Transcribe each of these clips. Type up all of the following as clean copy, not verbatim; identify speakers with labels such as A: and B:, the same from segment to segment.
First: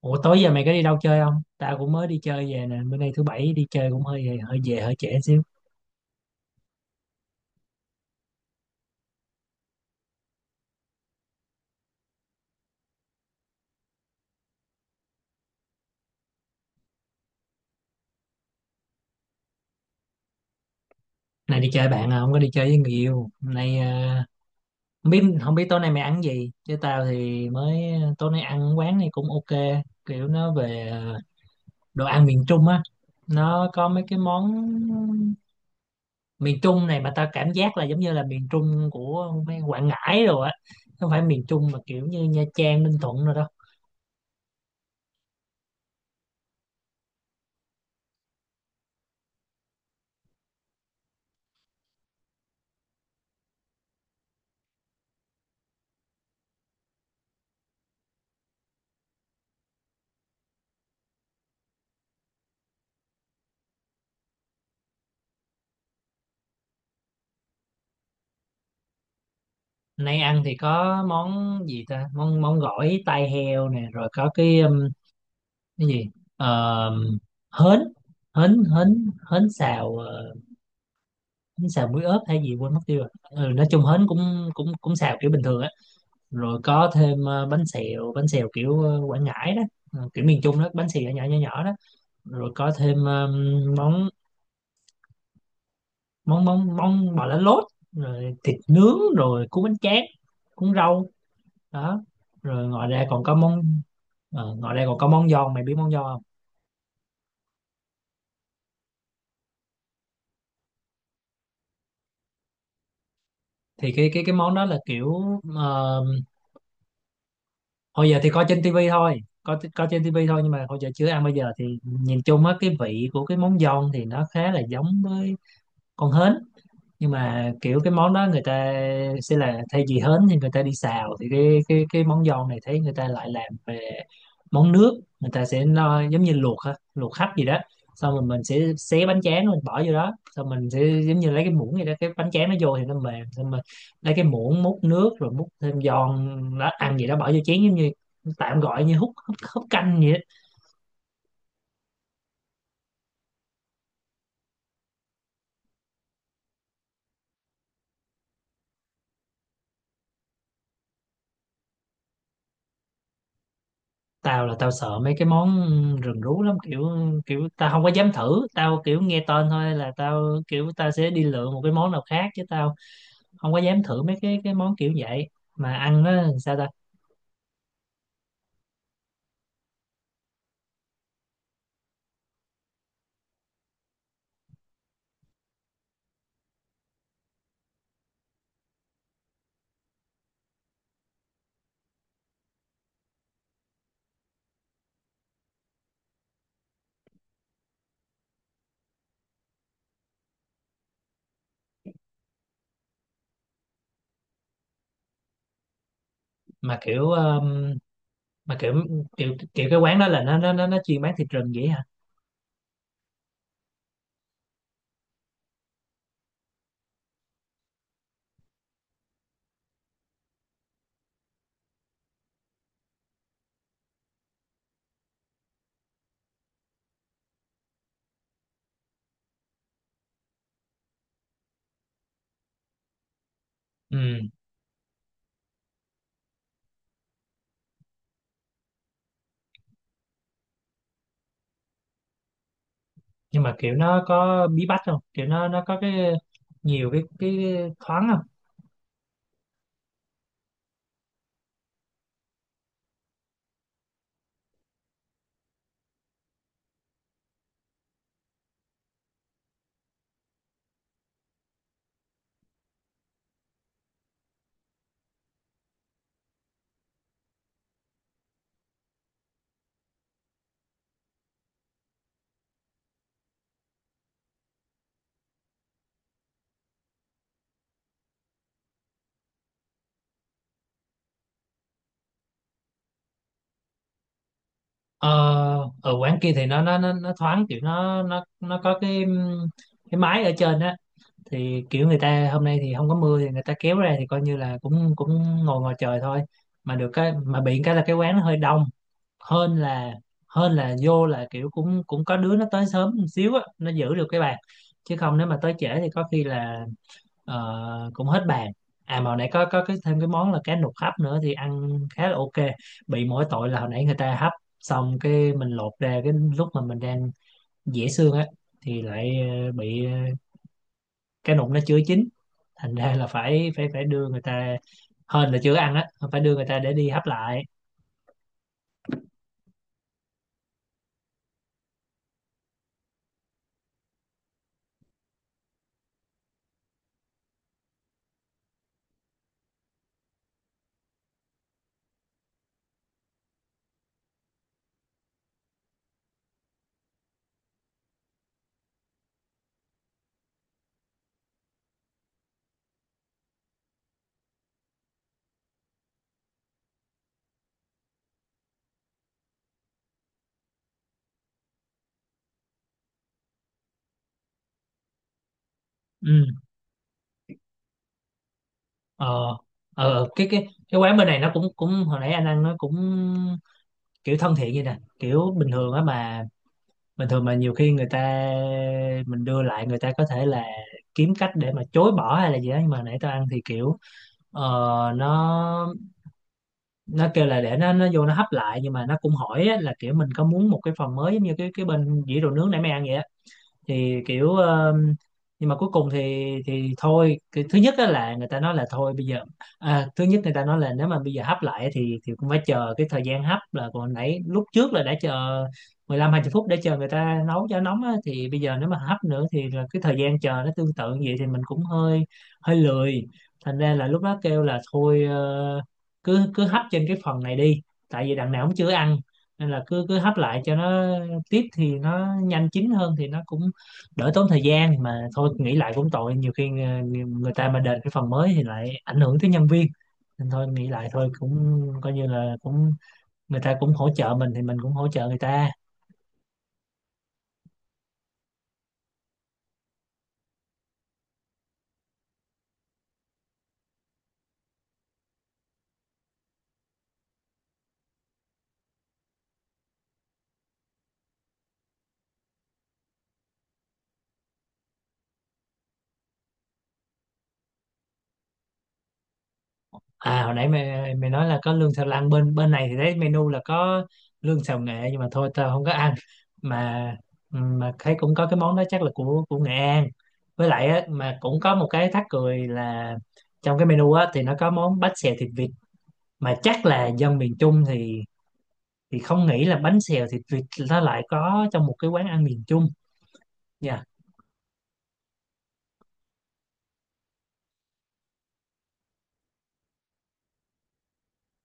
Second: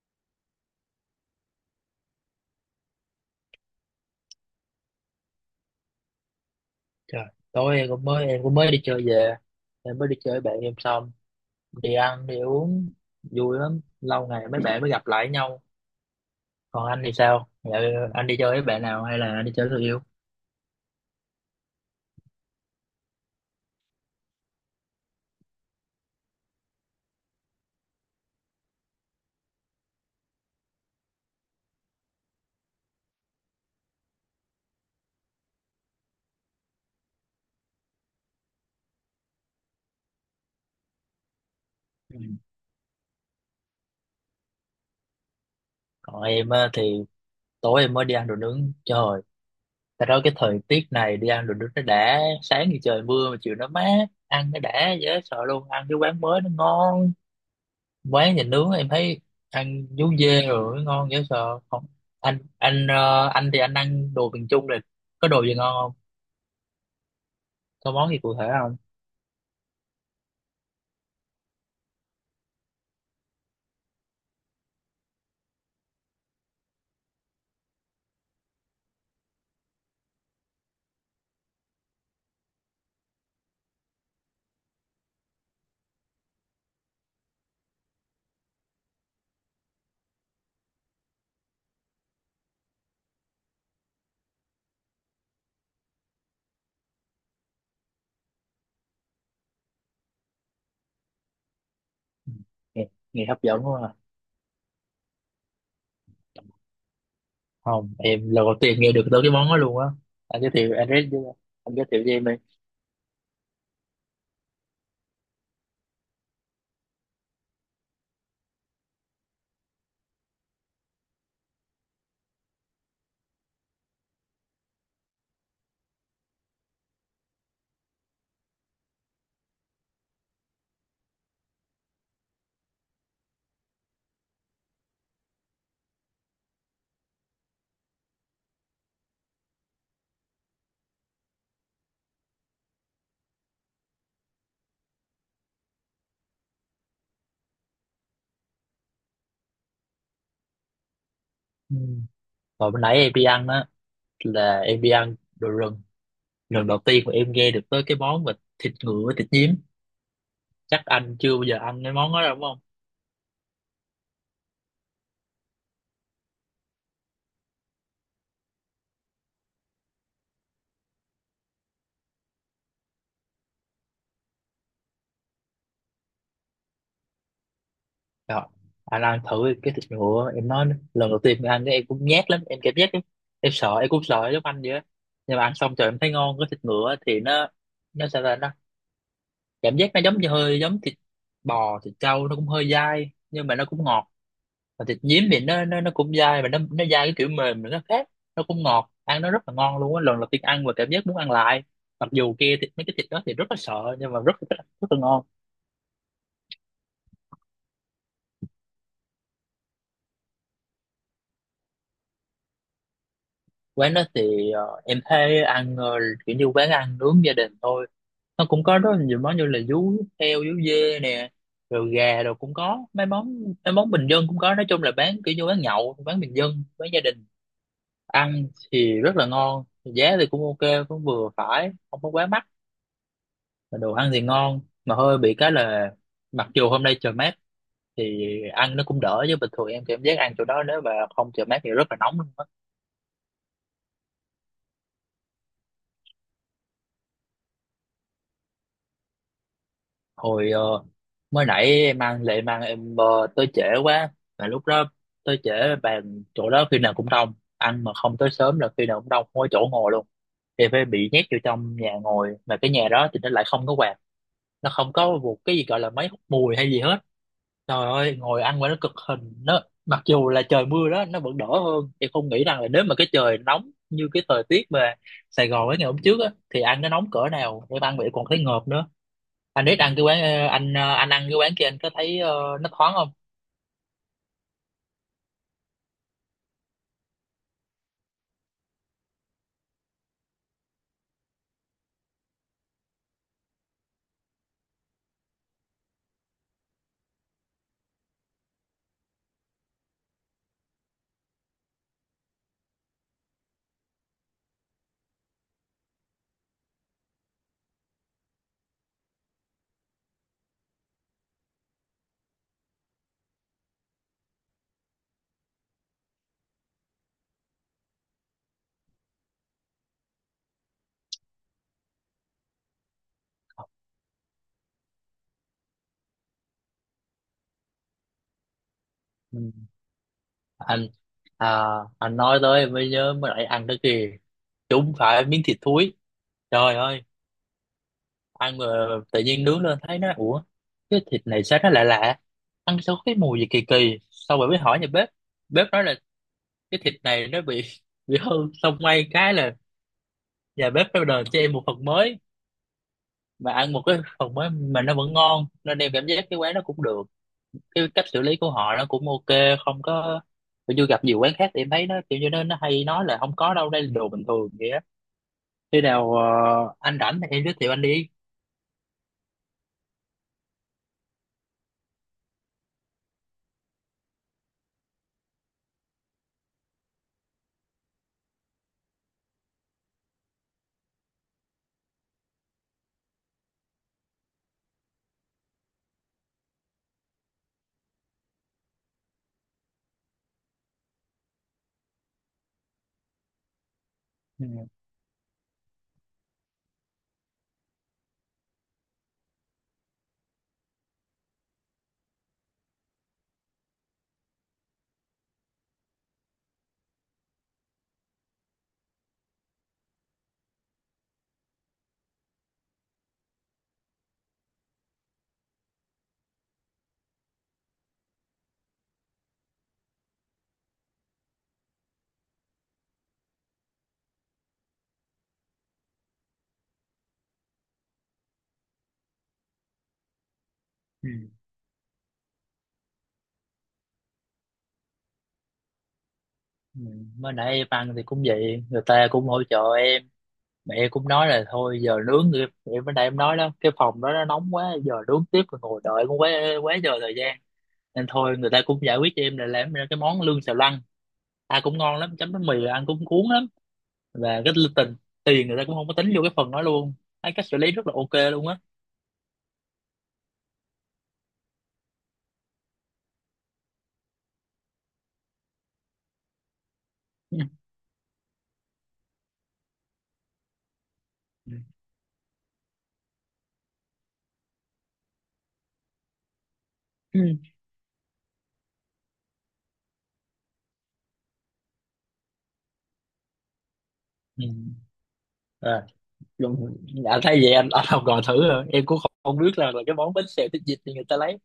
A: Ủa tối giờ mày có đi đâu chơi không? Tao cũng mới đi chơi về nè, bữa nay thứ bảy đi chơi cũng hơi hơi về hơi trễ xíu.
B: Trời, tối em cũng mới đi chơi về. Em mới đi chơi với bạn em xong, đi ăn đi uống vui lắm, lâu ngày mấy bạn mới gặp lại nhau. Còn anh thì sao? Dạ, anh đi chơi với bạn nào hay là anh đi chơi với người yêu?
A: Nay đi chơi bạn à, không có đi chơi với người yêu. Hôm nay à, không biết tối nay mày ăn gì. Chứ tao thì mới tối nay ăn quán này cũng ok, kiểu nó về à, đồ ăn miền Trung á. Nó có mấy cái món miền Trung này mà tao cảm giác là giống như là miền Trung của mấy Quảng Ngãi rồi á. Không phải miền Trung mà kiểu
B: Ừ.
A: như Nha Trang, Ninh Thuận rồi đó.
B: Còn em á, thì tối em mới đi ăn đồ nướng, trời, tại đó cái thời tiết này đi ăn đồ nướng nó đã, sáng thì trời mưa mà chiều nó mát, ăn nó đã dễ sợ luôn. Ăn cái quán mới nó ngon, quán nhà nướng em thấy ăn vú dê rồi ngon dễ sợ không. Anh thì anh ăn đồ miền Trung rồi, có đồ gì ngon không, có món gì cụ thể không?
A: Nay ăn thì có món gì ta, món món gỏi tai heo nè, rồi có cái, cái gì, Ờ, hến hến hến hến xào, hến xào muối ớt hay gì quên mất tiêu rồi, ừ, nói chung hến cũng cũng cũng xào kiểu bình thường á. Rồi có thêm, bánh xèo kiểu, Quảng Ngãi đó, kiểu miền Trung đó, bánh xèo nhỏ nhỏ nhỏ đó. Rồi có thêm, món món món món bò lá lốt, rồi thịt nướng rồi cuốn bánh tráng cuốn rau đó. Rồi
B: Nghe,
A: ngoài ra còn
B: nghe
A: có
B: hấp dẫn
A: món.
B: quá à.
A: Ngoài đây còn có món giòn, mày biết món giòn không?
B: Không, em lần đầu tiên nghe được tới cái món đó luôn á. anh giới thiệu anh giới thiệu, anh giới thiệu cho em đi.
A: Thì cái món đó là kiểu, ờ, hồi giờ thì coi trên tivi thôi, có trên tivi thôi, nhưng mà hồi giờ chưa ăn, bây giờ thì nhìn chung á, cái vị của cái món giòn thì nó khá là giống với con hến. Nhưng mà kiểu cái món đó người ta sẽ là thay vì hến thì người ta đi xào, thì cái món giòn này thấy người ta lại làm về món nước, người ta sẽ nó giống như luộc, ha luộc hấp gì đó, xong rồi mình sẽ xé bánh tráng mình bỏ vô đó, xong mình sẽ giống như lấy cái muỗng gì đó, cái bánh tráng nó vô thì nó mềm, xong mình lấy cái muỗng múc nước, rồi múc thêm giòn đó, ăn gì đó bỏ vô chén, giống như tạm gọi như hút hút, hút canh vậy đó.
B: Ừ. Rồi bữa nãy em đi ăn á, là em đi ăn đồ rừng, lần đầu tiên mà em nghe được tới cái món mà thịt ngựa, thịt nhím. Chắc anh chưa bao giờ ăn cái món đó đâu đúng không?
A: Tao là tao sợ mấy cái món rừng rú lắm, kiểu kiểu tao không có dám thử, tao kiểu nghe tên thôi là tao kiểu tao sẽ đi lựa một cái món nào khác chứ tao không có dám thử mấy cái món kiểu vậy. Mà ăn nó làm sao ta.
B: Rồi, anh ăn thử cái thịt ngựa em nói. Lần đầu tiên ăn cái em cũng nhát lắm, em cảm giác em sợ, em cũng sợ giống anh vậy á. Nhưng mà ăn xong trời em thấy ngon. Cái thịt ngựa thì nó sao ta, nó cảm giác nó giống như hơi giống thịt bò, thịt trâu, nó cũng hơi dai nhưng mà nó cũng ngọt. Và thịt nhím thì nó cũng dai, mà nó dai cái kiểu mềm mà nó khác, nó cũng ngọt, ăn nó rất là ngon luôn á. Lần đầu tiên ăn và cảm giác muốn ăn lại, mặc dù kia thịt mấy cái thịt đó thì rất là sợ nhưng mà rất rất, rất là ngon.
A: Mà kiểu, mà kiểu kiểu kiểu cái quán đó là nó chuyên bán thịt rừng vậy hả?
B: Quán đó thì em thấy ăn kiểu như quán ăn nướng gia đình thôi, nó cũng có rất là nhiều món như là vú heo, vú dê nè, rồi gà, rồi cũng có mấy món, mấy món bình dân cũng có. Nói chung là bán kiểu như bán nhậu, bán bình dân, bán gia đình. Ăn thì rất là ngon, giá thì cũng ok, cũng vừa phải không có quá mắc, mà đồ ăn thì
A: Ừ.
B: ngon. Mà hơi bị cái là, mặc dù hôm nay trời mát thì ăn nó cũng đỡ, chứ bình thường em cảm giác ăn chỗ đó nếu mà không trời mát thì rất là nóng luôn á.
A: Nhưng mà kiểu nó có bí bách không, kiểu nó có cái nhiều cái thoáng không?
B: Hồi mới nãy em ăn lệ mang em tới trễ quá, mà lúc đó tới trễ, bàn chỗ đó khi nào cũng đông, ăn mà không tới sớm là khi nào cũng đông, không có chỗ ngồi luôn, thì phải bị nhét vô trong nhà ngồi. Mà cái nhà đó thì nó lại không có quạt, nó không có một cái gì gọi là máy hút mùi hay gì hết. Trời ơi ngồi ăn mà nó cực hình, nó mặc dù là trời mưa đó nó vẫn đỡ hơn. Em không nghĩ rằng là nếu mà cái trời nóng như cái thời tiết mà Sài Gòn ấy ngày hôm trước á thì ăn nó nóng cỡ nào, em ăn vậy còn thấy ngợp nữa. Anh biết ăn cái quán anh anh ăn cái quán kia, anh có thấy nó thoáng không?
A: ờ Ở quán kia thì nó thoáng, kiểu nó có cái, cái mái ở trên á, thì kiểu người ta hôm nay thì không có mưa thì người ta kéo ra, thì coi như là cũng cũng ngồi ngoài trời thôi. Mà được cái, mà bị cái là cái quán nó hơi đông hơn là hơn là vô là kiểu cũng cũng có đứa nó tới sớm một xíu á, nó giữ được cái bàn, chứ không nếu mà tới trễ thì có khi là, cũng hết bàn. À mà hồi nãy có cái thêm cái món là cá nục hấp nữa thì ăn khá là ok. Bị mỗi tội là hồi nãy người ta hấp xong cái mình lột ra, cái lúc mà mình đang dẻ xương á, thì lại, bị, cái nụng nó chưa chín, thành ra là phải phải phải đưa người ta, hên là chưa ăn á, phải đưa người ta để đi hấp lại.
B: Ừ. Anh à, anh nói tới em mới nhớ mới lại ăn tới kìa, chúng phải miếng thịt thúi. Trời ơi, ăn mà tự nhiên nướng lên thấy nó, ủa, cái thịt này sao nó lạ lạ, ăn sao có cái mùi gì kỳ kỳ. Xong rồi mới hỏi nhà bếp, bếp nói là cái thịt này nó bị bị hư. Xong may cái là nhà bếp nó đền cho em một phần mới, mà ăn một cái phần mới mà nó vẫn ngon, nên em cảm giác cái quán nó cũng được, cái cách xử lý của họ nó cũng ok. Không có, tôi chưa gặp nhiều quán khác thì em thấy nó kiểu như nó hay nói là không có đâu, đây là đồ bình thường vậy á. Khi nào
A: Ừ.
B: anh rảnh thì em giới thiệu anh đi.
A: ờ cái quán bên này nó cũng cũng hồi nãy anh ăn nó cũng kiểu thân thiện vậy nè, kiểu bình thường á. Mà bình thường mà nhiều khi người ta, mình đưa lại người ta có thể là kiếm cách để mà chối bỏ hay là gì đó, nhưng mà hồi nãy tao ăn thì kiểu, ờ, nó nó kêu là để nó vô nó hấp lại, nhưng mà nó cũng hỏi á, là kiểu mình có muốn một cái phần mới, giống như cái bên dĩa đồ nướng nãy mày ăn vậy, thì kiểu,
B: Ừ.
A: nhưng mà cuối cùng thì, thôi cái thứ nhất á là người ta nói là thôi bây giờ, à, thứ nhất người ta nói là nếu mà bây giờ hấp lại thì cũng phải chờ cái thời gian hấp, là còn nãy lúc trước là đã chờ 15 20 phút để chờ người ta nấu cho nóng á, thì bây giờ nếu mà hấp nữa thì là cái thời gian chờ nó tương tự như vậy, thì mình cũng hơi hơi lười, thành ra là lúc đó kêu là thôi, cứ cứ hấp trên cái phần này đi, tại vì đằng nào cũng chưa ăn, nên là cứ cứ hấp lại cho nó tiếp thì nó nhanh chín hơn, thì nó cũng đỡ tốn thời gian. Mà thôi nghĩ lại cũng tội, nhiều khi, người ta mà đền cái phần mới thì lại ảnh hưởng tới nhân viên, nên thôi nghĩ lại thôi
B: Ừ.
A: cũng coi như là cũng, người ta cũng hỗ trợ mình thì mình cũng hỗ trợ người ta.
B: Ừ. Mới nãy em ăn thì cũng vậy, người ta cũng hỗ trợ em, mẹ em cũng nói là thôi giờ nướng thì em mới nãy em nói đó, cái phòng đó nó nóng quá, giờ nướng tiếp rồi ngồi đợi cũng quá quá giờ thời gian. Nên thôi người ta cũng giải quyết cho em là làm ra cái món lươn xào lăn, ăn cũng ngon lắm, chấm bánh mì ăn cũng cuốn lắm. Và cái tình tiền người ta cũng không có tính vô cái phần đó luôn, thấy cách xử lý rất là ok luôn á.
A: À hồi nãy mày mày nói là có lương xào lăn, bên bên này thì thấy menu là có lương xào nghệ, nhưng mà thôi tao không có ăn. mà
B: Ừ.
A: mà thấy cũng có cái món đó chắc là của Nghệ An. Với lại á, mà cũng có một cái thắc cười là, trong cái menu á thì nó có món bánh xèo thịt vịt, mà chắc là dân miền
B: Ừ.
A: Trung thì không nghĩ là bánh xèo thì tuyệt, nó lại có trong một cái quán ăn miền Trung nha.
B: Ừ. À, luôn- à, thay vậy anh học gọi thử rồi em cũng không biết là cái món bánh xèo thịt vịt thì người ta lấy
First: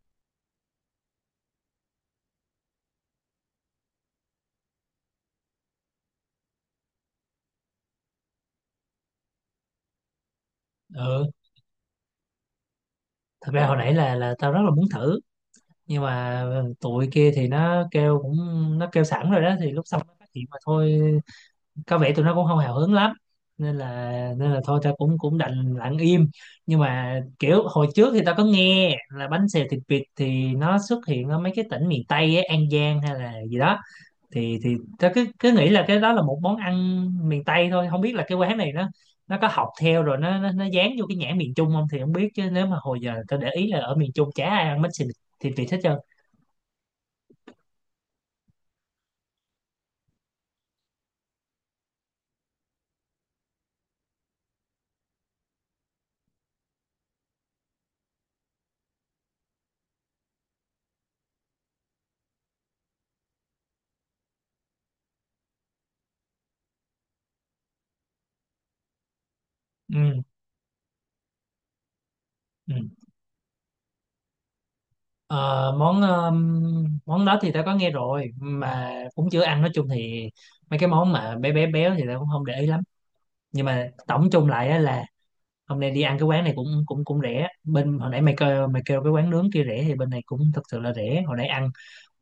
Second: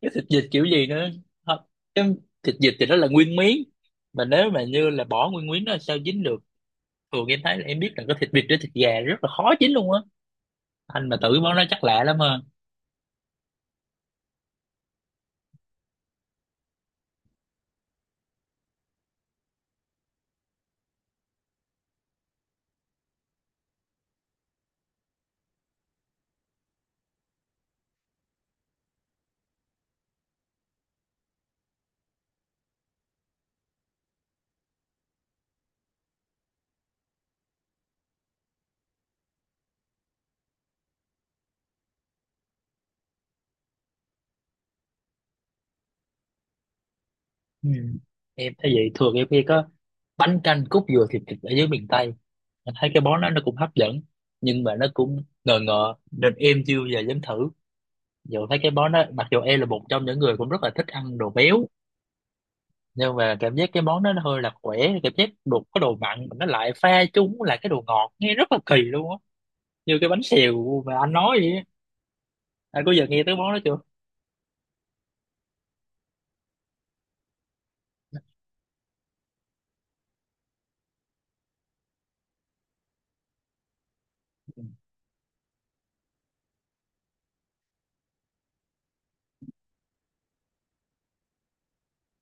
B: cái thịt vịt kiểu gì nữa. Hả? Cái thịt vịt thì nó là nguyên miếng, mà nếu mà như là bỏ nguyên miếng nó sao dính được. Thường em thấy là em biết là cái thịt vịt với thịt gà rất là khó dính luôn á. Anh mà
A: Ừ.
B: tự món nó chắc lạ lắm ha.
A: Thật ra hồi nãy là tao rất là muốn thử, nhưng mà ừ, tụi kia thì nó kêu cũng, nó kêu sẵn rồi đó thì lúc xong nó phát hiện mà thôi, có vẻ tụi nó cũng không hào hứng lắm, nên là, thôi tao cũng cũng đành lặng im. Nhưng mà kiểu hồi trước thì tao có nghe là bánh xèo thịt vịt thì nó xuất hiện ở mấy cái tỉnh miền Tây ấy, An Giang hay là gì đó, thì tớ cứ cứ nghĩ là cái đó là một món ăn miền Tây thôi, không biết là cái quán này nó có học theo rồi nó dán vô cái nhãn miền Trung không thì không biết, chứ nếu mà hồi giờ tớ để ý là ở miền Trung chả ai ăn bánh xì thịt vịt hết trơn.
B: Ừ. Em thấy vậy, thường em khi có bánh canh cốt dừa thịt vịt ở dưới miền Tây, mình thấy cái món đó nó cũng hấp dẫn nhưng mà nó cũng ngờ ngợ nên em chưa bao giờ dám thử, dù thấy cái món đó. Mặc dù em là một trong những người cũng rất là thích ăn đồ béo, nhưng mà cảm giác cái món đó nó hơi là khỏe, cảm giác đồ có đồ mặn mà nó lại pha chúng là cái đồ ngọt nghe rất là kỳ luôn á, như cái
A: Ừ,
B: bánh xèo mà anh nói vậy á.
A: ừ.
B: Anh có giờ nghe tới món đó chưa?
A: Ờ, món, món đó thì tớ có nghe rồi mà cũng chưa ăn. Nói chung thì mấy cái món mà bé bé béo thì tớ cũng không để ý lắm. Nhưng mà tổng chung lại á là hôm nay đi ăn cái quán này cũng cũng cũng rẻ. Bên hồi nãy mày kêu cái quán nướng kia rẻ, thì bên này cũng thật sự là rẻ. Hồi nãy ăn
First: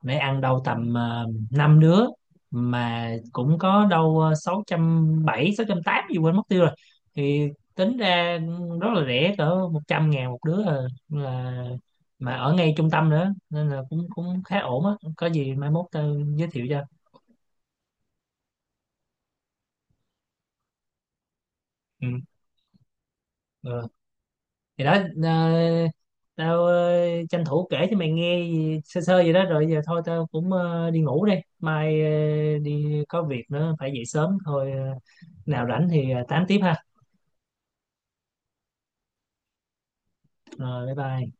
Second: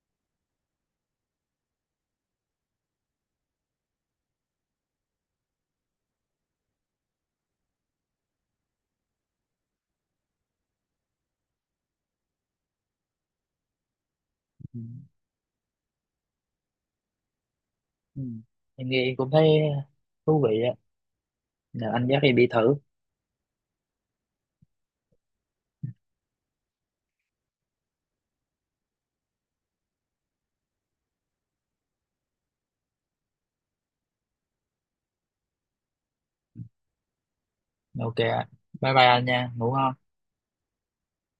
A: phải ăn đâu tầm, 5 đứa mà cũng có đâu, 600 700 800 gì quên mất tiêu rồi. Thì tính ra rất là rẻ, cỡ 100.000 một đứa à. Là mà ở ngay trung tâm nữa nên là cũng cũng khá
B: Ừ.
A: ổn á. Có gì mai mốt tao giới thiệu cho.
B: Ừ. Em nghe em cũng thấy thú vị á. Nào,
A: Ừ.
B: anh dắt em đi thử.
A: Ừ. Thì đó, ờ, tao, tranh thủ kể cho mày nghe gì- sơ sơ vậy đó, rồi giờ thôi tao cũng, đi ngủ đây, mai, đi có việc nữa phải dậy sớm thôi, nào rảnh thì, tám tiếp ha.
B: Ok ạ, bye bye anh nha, ngủ ngon.
A: Rồi bye bye.